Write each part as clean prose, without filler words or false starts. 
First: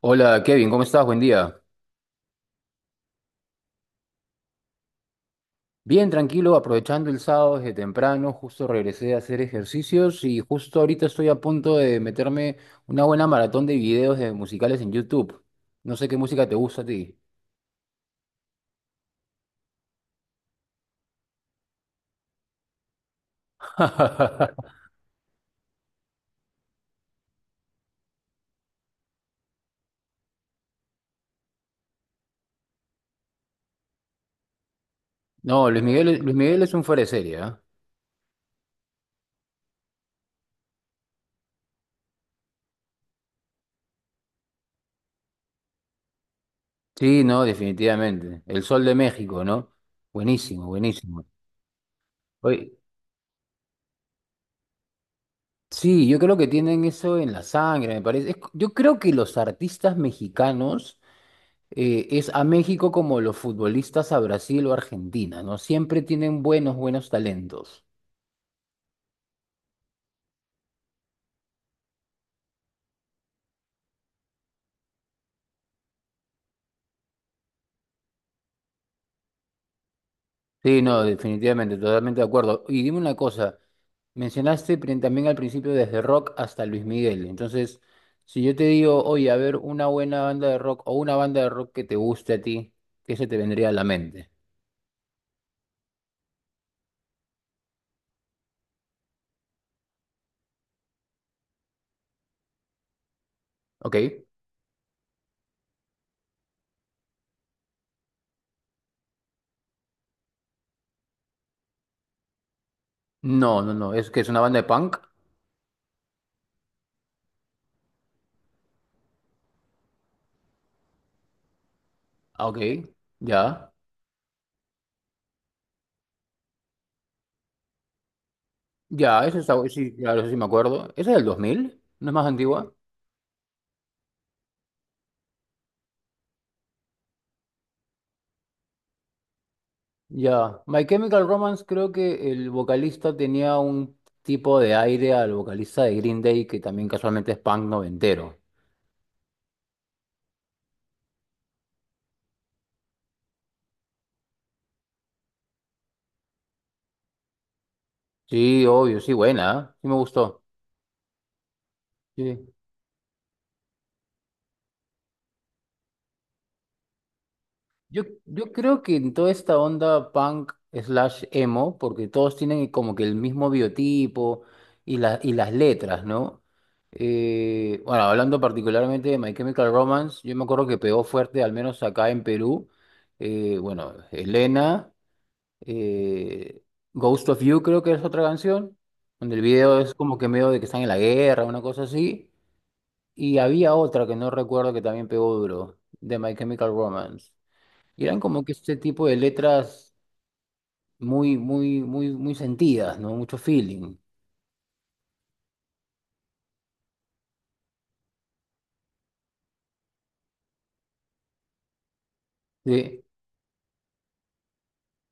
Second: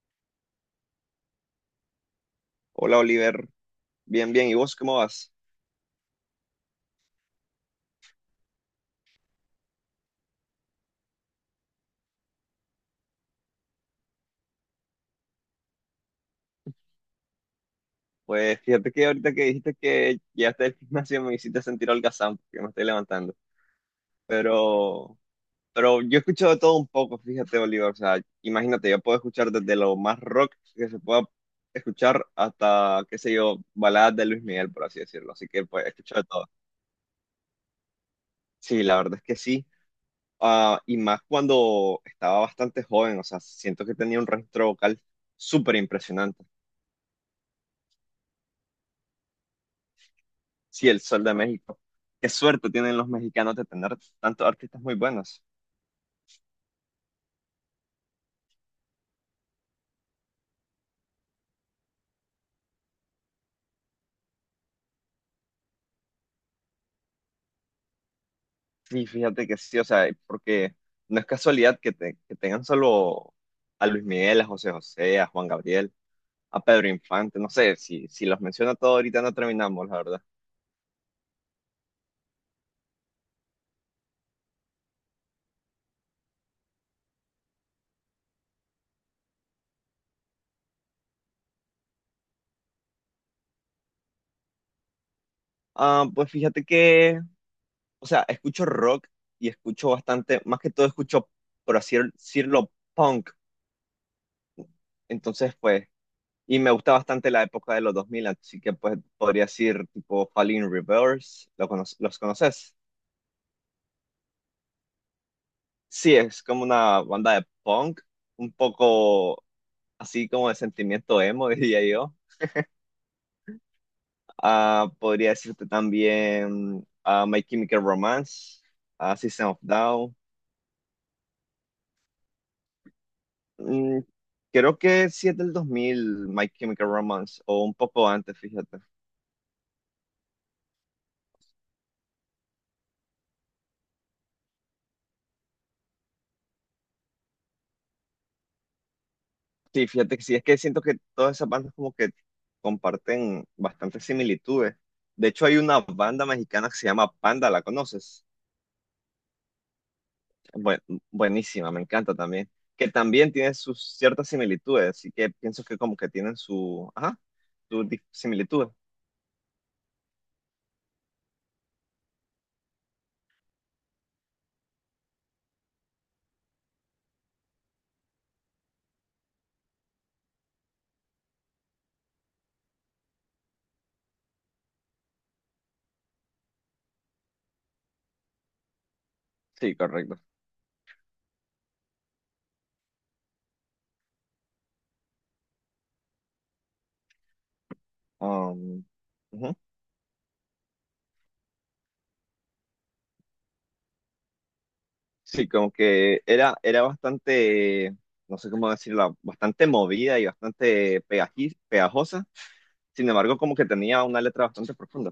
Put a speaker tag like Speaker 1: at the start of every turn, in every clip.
Speaker 1: Hola Kevin, ¿cómo estás? Buen día.
Speaker 2: Hola Oliver, bien, bien. ¿Y vos cómo vas?
Speaker 1: Bien, tranquilo, aprovechando el sábado desde temprano, justo regresé a hacer ejercicios y justo ahorita estoy a punto de meterme una buena maratón de videos de musicales en YouTube. No sé qué música te gusta a ti.
Speaker 2: Pues fíjate que ahorita que dijiste que llegaste del gimnasio me hiciste sentir holgazán porque me estoy levantando. Pero, pero yo escucho de todo un poco, fíjate Oliver. O sea, imagínate, yo puedo escuchar desde lo más rock que se pueda escuchar hasta, qué sé yo, baladas de Luis Miguel, por así decirlo. Así que
Speaker 1: No, Luis
Speaker 2: pues escucho
Speaker 1: Miguel,
Speaker 2: de
Speaker 1: Luis
Speaker 2: todo.
Speaker 1: Miguel es un fuera de serie, ¿ah?
Speaker 2: Sí, la verdad es que sí. Ah, y más cuando estaba bastante joven, o sea, siento que tenía un registro vocal súper impresionante.
Speaker 1: Sí, no, definitivamente. El Sol de México, ¿no? Buenísimo,
Speaker 2: Sí, el
Speaker 1: buenísimo.
Speaker 2: Sol de México. Qué suerte
Speaker 1: Oye,
Speaker 2: tienen los mexicanos de tener tantos artistas muy buenos.
Speaker 1: sí, yo creo que tienen eso en la sangre, me parece. Yo creo que los artistas mexicanos es a México como los futbolistas a Brasil o Argentina, ¿no? Siempre tienen buenos, buenos talentos.
Speaker 2: Sí, fíjate que sí, o sea, porque no es casualidad que, que tengan solo a Luis Miguel, a José José, a Juan Gabriel, a Pedro Infante, no sé, si los menciono todos ahorita no terminamos, la verdad.
Speaker 1: Sí, no, definitivamente, totalmente de acuerdo. Y dime una cosa, también al principio desde rock hasta Luis Miguel. Entonces, si yo te digo, oye, a ver, una buena banda de rock o una banda de rock que te guste a ti, ¿qué se te vendría a la mente?
Speaker 2: Ah, pues fíjate que, o sea, escucho rock y escucho bastante, más que todo escucho, por así decirlo, punk.
Speaker 1: ¿Ok?
Speaker 2: Entonces, pues, y me gusta bastante la época de los dos mil, así que pues podría decir tipo Falling Reverse, ¿los conoces?
Speaker 1: No, no, no, es que es una banda de punk.
Speaker 2: Sí, es como una banda de punk, un poco así como de sentimiento emo, diría yo.
Speaker 1: Ah, Ok, ya.
Speaker 2: Ah, podría decirte también My Chemical Romance, ah,
Speaker 1: Ya, eso
Speaker 2: System
Speaker 1: está,
Speaker 2: of
Speaker 1: sí,
Speaker 2: Down.
Speaker 1: claro, eso sí me acuerdo. ¿Esa es del 2000? ¿No es más antigua?
Speaker 2: Mm, creo que sí es del 2000, My Chemical Romance, o un poco antes, fíjate.
Speaker 1: Ya, My Chemical Romance creo que el vocalista tenía un tipo de aire al vocalista de Green Day que también casualmente es punk noventero.
Speaker 2: Sí, fíjate que sí, es que siento que todas esas bandas como que comparten bastantes similitudes. De hecho, hay una banda mexicana que se llama Panda, ¿la conoces?
Speaker 1: Sí, obvio, sí, buena, ¿eh? Sí me gustó.
Speaker 2: Buen- Buenísima, me encanta también.
Speaker 1: Sí.
Speaker 2: Que también tiene sus ciertas similitudes, así que pienso que como que tienen su, ajá,
Speaker 1: Yo
Speaker 2: similitudes.
Speaker 1: creo que en toda esta onda punk slash emo, porque todos tienen como que el mismo biotipo y las letras, ¿no? Bueno, hablando particularmente de My Chemical Romance, yo me acuerdo que pegó fuerte, al menos acá en Perú. Bueno, Elena. Eh, Ghost of You creo que es otra canción, donde el
Speaker 2: Sí,
Speaker 1: video es
Speaker 2: correcto.
Speaker 1: como que medio de que están en la guerra, una cosa así. Y había otra que no recuerdo que también pegó duro, de My Chemical Romance. Y eran como que este
Speaker 2: Um,
Speaker 1: tipo de
Speaker 2: Ujú.
Speaker 1: letras muy, muy, muy, muy sentidas, ¿no? Mucho feeling.
Speaker 2: Sí, como que era bastante, no sé cómo decirlo, bastante movida y bastante pegajosa.
Speaker 1: Sí,
Speaker 2: Sin embargo, como que tenía una letra bastante profunda.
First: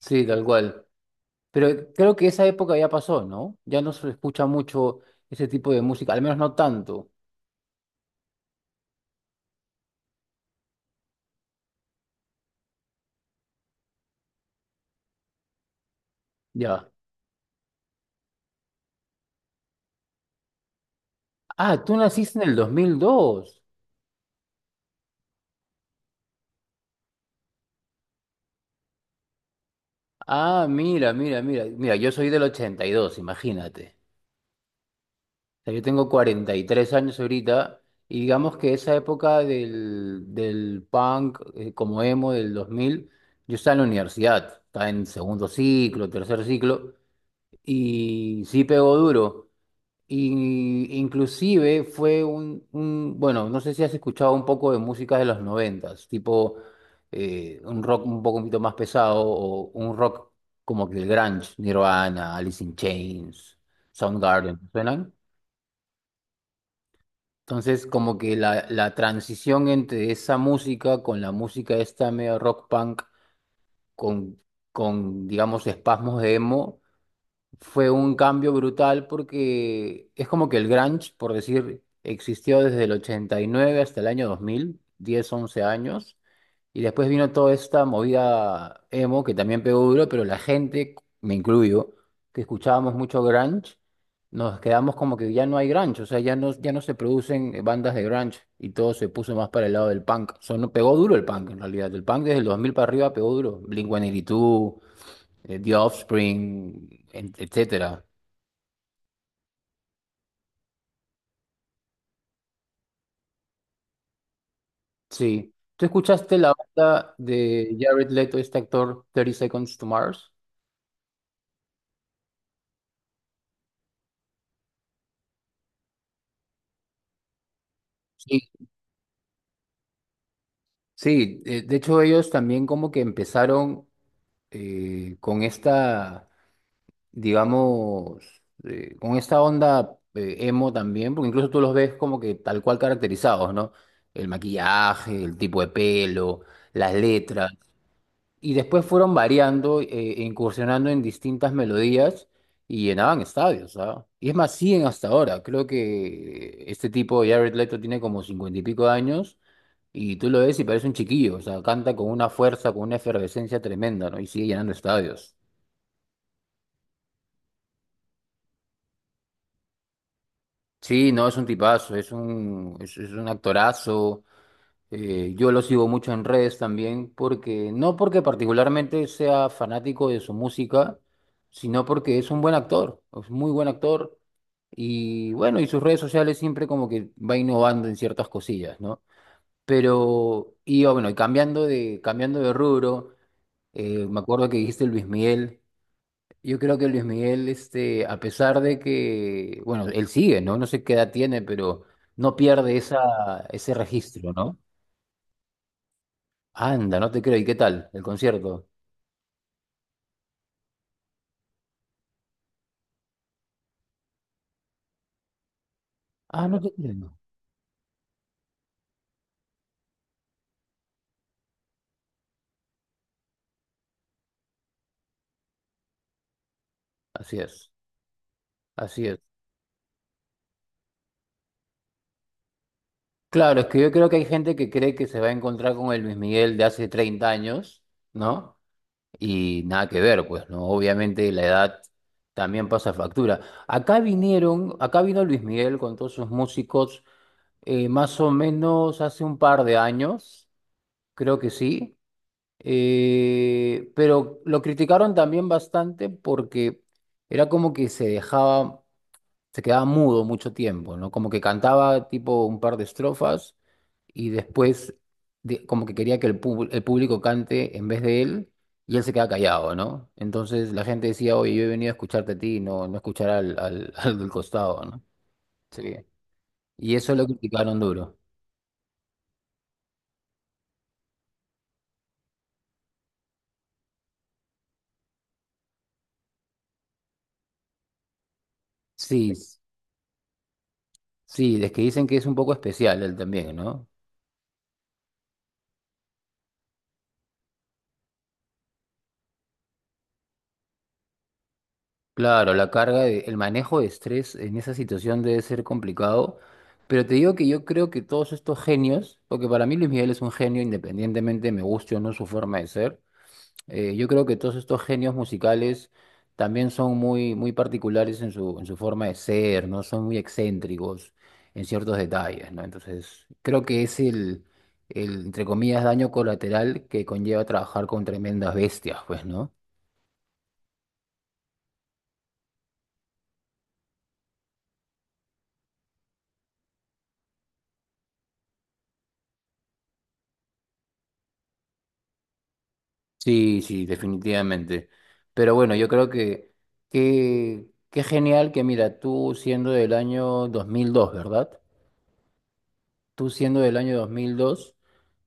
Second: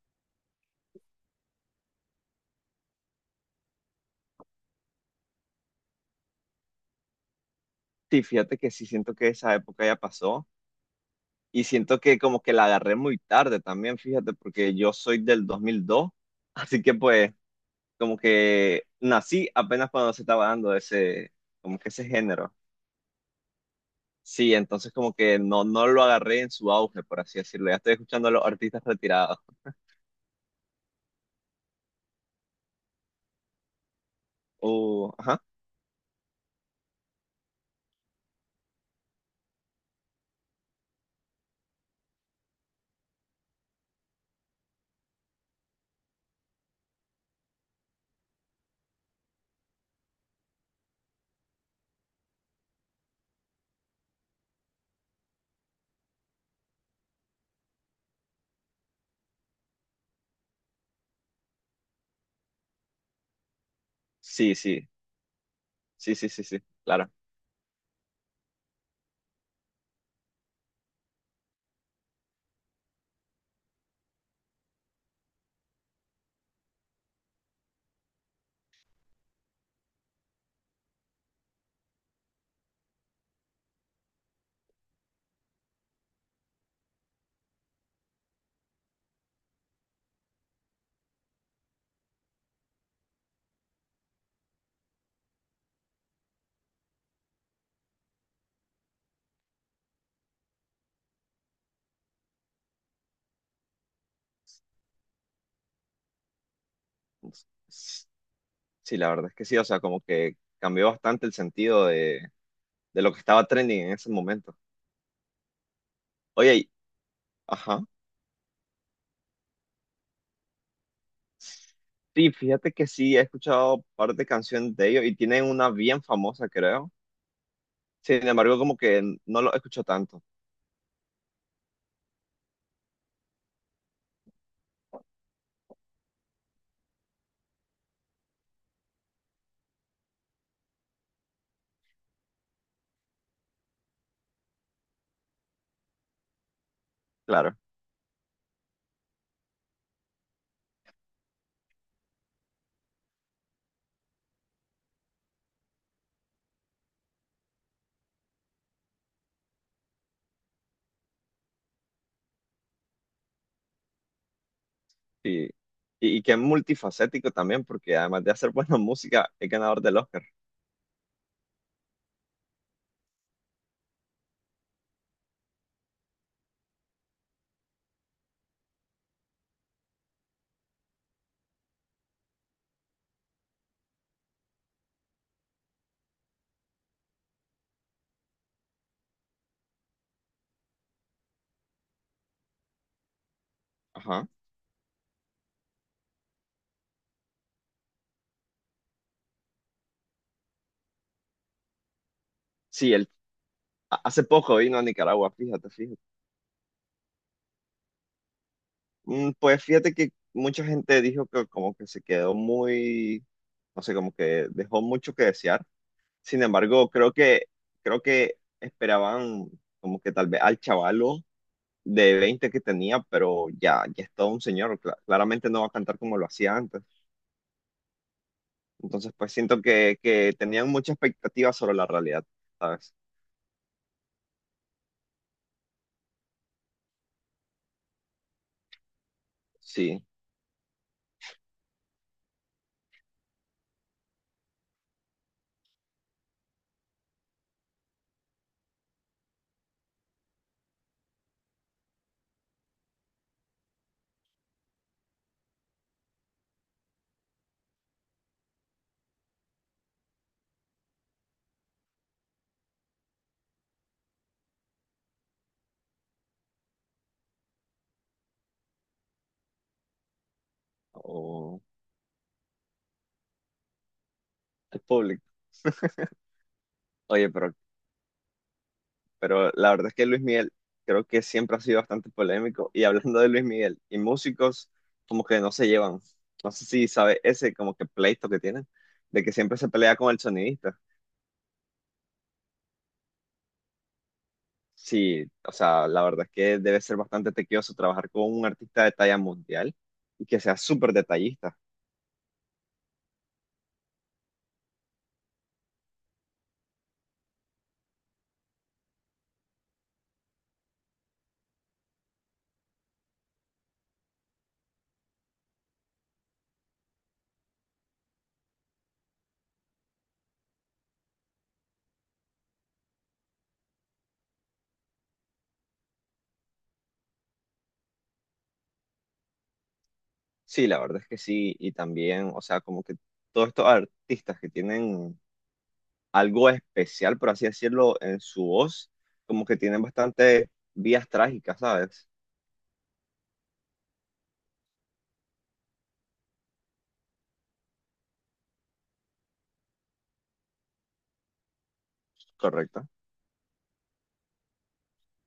Speaker 1: sí, tal cual. Pero creo que esa época ya pasó, ¿no? Ya no se escucha mucho ese tipo de música, al menos no tanto.
Speaker 2: Sí, fíjate que sí, siento que esa época ya pasó y siento que como que la agarré muy tarde también, fíjate, porque yo soy del 2002, así
Speaker 1: Ya.
Speaker 2: que pues como que nací apenas cuando se estaba dando ese, como
Speaker 1: Ah,
Speaker 2: que
Speaker 1: tú
Speaker 2: ese
Speaker 1: naciste en
Speaker 2: género.
Speaker 1: el dos mil dos.
Speaker 2: Sí, entonces como que no, no lo agarré en su auge, por así decirlo. Ya estoy escuchando a los artistas retirados.
Speaker 1: Ah, mira, mira, mira. Mira, yo soy del 82, imagínate.
Speaker 2: Ajá.
Speaker 1: O sea, yo tengo 43 años ahorita y digamos que esa época del punk como emo del 2000 yo estaba en la universidad, estaba en segundo ciclo, tercer ciclo y sí pegó duro. Y inclusive fue bueno, no sé si has escuchado un poco de música de los noventas, tipo un rock un poquito más pesado o un rock como que el grunge, Nirvana, Alice in Chains,
Speaker 2: Sí,
Speaker 1: Soundgarden,
Speaker 2: sí,
Speaker 1: ¿suenan?
Speaker 2: sí, sí, sí, sí, claro.
Speaker 1: Entonces como que la transición entre esa música con la música esta medio rock punk con, con digamos espasmos de emo fue un cambio brutal porque es como que el grunge, por decir, existió desde el 89 hasta el año 2000, 10 11 años. Y después vino toda esta movida emo que también pegó duro, pero la gente, me incluyo, que escuchábamos mucho grunge, nos quedamos como que ya no hay grunge, o sea, ya no se producen bandas de grunge y todo se puso más para el lado del punk. O sea, no pegó duro el punk en realidad, el punk desde el 2000 para arriba pegó duro. Blink-182, The Offspring,
Speaker 2: S-
Speaker 1: etcétera.
Speaker 2: Sí, la verdad es que sí, o sea, como que cambió bastante el sentido de lo que estaba trending en ese momento.
Speaker 1: Sí. ¿Tú escuchaste la
Speaker 2: Oye, y-
Speaker 1: banda de
Speaker 2: ajá.
Speaker 1: Jared Leto, este actor, Thirty Seconds to Mars?
Speaker 2: Sí, fíjate que sí, he escuchado un par de canciones de ellos y tienen una bien famosa, creo. Sin
Speaker 1: Sí.
Speaker 2: embargo, como que no lo escucho tanto,
Speaker 1: Sí, de hecho ellos también como que empezaron eh, con esta, digamos, con esta onda emo también, porque incluso tú los ves como que tal cual caracterizados, ¿no? El maquillaje, el tipo de pelo, las letras.
Speaker 2: claro.
Speaker 1: Y después fueron variando, e incursionando en distintas melodías y llenaban estadios, ¿ah? Y es más, siguen hasta ahora. Creo que este tipo, Jared Leto, tiene como cincuenta y pico de años y tú lo ves y parece un chiquillo, o sea, canta con una fuerza, con una efervescencia tremenda, ¿no? Y sigue llenando estadios.
Speaker 2: Y, y, y que es multifacético también, porque además de hacer buena música, es ganador del Oscar.
Speaker 1: Sí, no, es un tipazo, es un actorazo. Yo lo sigo mucho en redes también, porque no porque particularmente sea fanático de su música, sino porque es un buen actor, es muy buen actor. Y bueno, y sus redes sociales siempre como que va innovando en ciertas cosillas, ¿no? Pero, y oh, bueno, y cambiando de rubro, me
Speaker 2: Ajá.
Speaker 1: acuerdo que dijiste Luis Miguel. Yo creo que Luis Miguel, este, a pesar de que, bueno, él sigue, ¿no? No sé qué edad tiene, pero no pierde
Speaker 2: Sí,
Speaker 1: ese
Speaker 2: hace
Speaker 1: registro,
Speaker 2: poco
Speaker 1: ¿no?
Speaker 2: vino a Nicaragua, fíjate, fíjate.
Speaker 1: Anda, no te creo. ¿Y qué tal el concierto?
Speaker 2: Mm, pues fíjate que mucha gente dijo que como que se quedó muy, no sé, como que dejó mucho que desear. Sin
Speaker 1: Ah, no te
Speaker 2: embargo,
Speaker 1: creo.
Speaker 2: creo que esperaban como que tal vez al chavalo de 20 que tenía, pero ya, ya es todo un señor, claramente no va a cantar como lo hacía antes.
Speaker 1: Así es, así
Speaker 2: Entonces,
Speaker 1: es.
Speaker 2: pues siento que tenían mucha expectativa sobre la realidad, ¿sabes?
Speaker 1: Claro, es que yo creo que hay gente que cree que se va a encontrar con el Luis Miguel de hace 30 años, ¿no? Y nada que
Speaker 2: Sí,
Speaker 1: ver, pues, ¿no? Obviamente la edad también pasa factura. Acá vino Luis Miguel con todos sus músicos, más o menos hace un par de años, creo que sí. Pero lo criticaron también bastante porque era como que se quedaba mudo mucho tiempo, ¿no? Como que cantaba tipo un par de estrofas y después como que quería que el público cante en vez de él y él se quedaba callado, ¿no? Entonces la gente decía, oye,
Speaker 2: o
Speaker 1: yo he venido a escucharte a ti, no, no escuchar al del
Speaker 2: el
Speaker 1: costado, ¿no?
Speaker 2: público.
Speaker 1: Sí. Y eso lo
Speaker 2: Oye, pero,
Speaker 1: criticaron duro.
Speaker 2: pero la verdad es que Luis Miguel creo que siempre ha sido bastante polémico. Y hablando de Luis Miguel y músicos, como que no se llevan. No sé si sabe ese como que pleito que tienen, de
Speaker 1: Sí,
Speaker 2: que
Speaker 1: s-
Speaker 2: siempre se pelea con el sonidista.
Speaker 1: sí, es que dicen que es un poco especial él también, ¿no?
Speaker 2: Sí, o sea, la verdad es que debe ser bastante tequioso trabajar con un artista de talla mundial y que sea súper detallista.
Speaker 1: Claro, el manejo de estrés en esa situación debe ser complicado, pero te digo que yo creo que todos estos genios, porque para mí Luis Miguel es un genio independientemente me guste o no su forma de ser, yo creo que todos estos genios musicales también son muy, muy particulares en en su forma de ser, ¿no? Son muy excéntricos en ciertos detalles, ¿no? Entonces, creo que es entre comillas, daño colateral que conlleva trabajar con tremendas bestias, pues, ¿no?
Speaker 2: Sí, la verdad es que sí, y también, o sea, como que todos estos artistas que tienen algo especial, por así decirlo, en su voz, como que tienen bastante vías trágicas, ¿sabes?
Speaker 1: Sí, sí, definitivamente. Pero bueno, yo creo que qué genial que mira, tú siendo del año 2002, ¿verdad?
Speaker 2: Correcto.
Speaker 1: Tú siendo del año 2002,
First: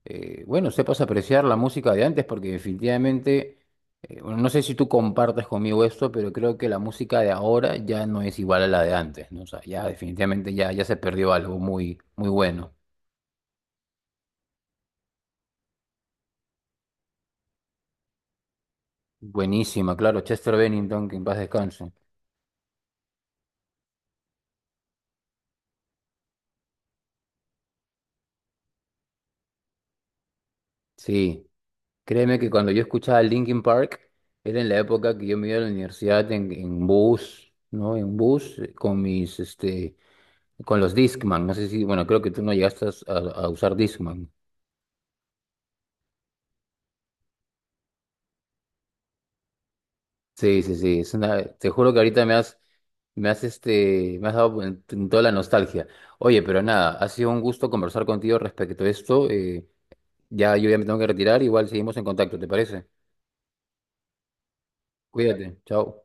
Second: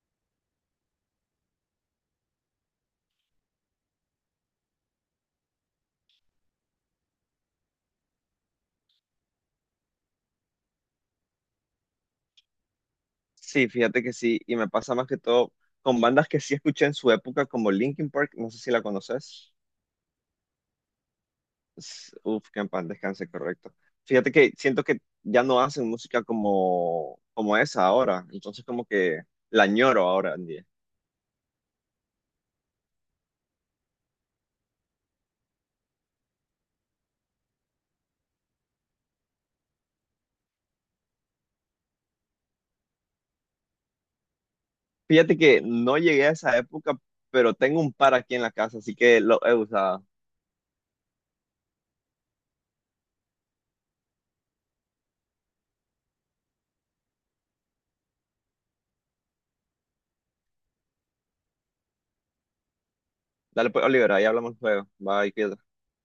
Speaker 1: bueno, sepas apreciar la música de antes porque definitivamente, bueno, no sé si tú compartes conmigo esto, pero creo que la música de ahora ya no es igual a la de antes, ¿no? O sea, ya definitivamente ya se perdió algo muy, muy bueno.
Speaker 2: Sí, fíjate que sí, y me pasa más que todo con bandas que sí escuché en su época, como Linkin Park, no sé si la conoces.
Speaker 1: Buenísima, claro, Chester Bennington, que en paz descanse.
Speaker 2: Uf, que en paz descanse, correcto. Fíjate que siento que ya no hacen música como, como esa ahora, entonces como que la añoro ahora en día.
Speaker 1: Sí. Créeme que cuando yo escuchaba Linkin Park, era en la época que yo me iba a la universidad en bus, ¿no? En bus con mis, este, con los Discman. No sé si, bueno, creo que tú no llegaste a usar Discman.
Speaker 2: Fíjate que no llegué a esa época, pero tengo un par aquí en la casa, así que lo he usado.
Speaker 1: Sí, sí, sí. Es una, te juro que ahorita me has dado en toda la nostalgia. Oye, pero nada, ha sido un gusto conversar contigo respecto a esto. Ya yo ya me tengo que retirar, igual seguimos en contacto, ¿te parece?
Speaker 2: Dale pues, Oliver, ahí hablamos luego. Bye,
Speaker 1: Cuídate,
Speaker 2: cuídate.
Speaker 1: chao.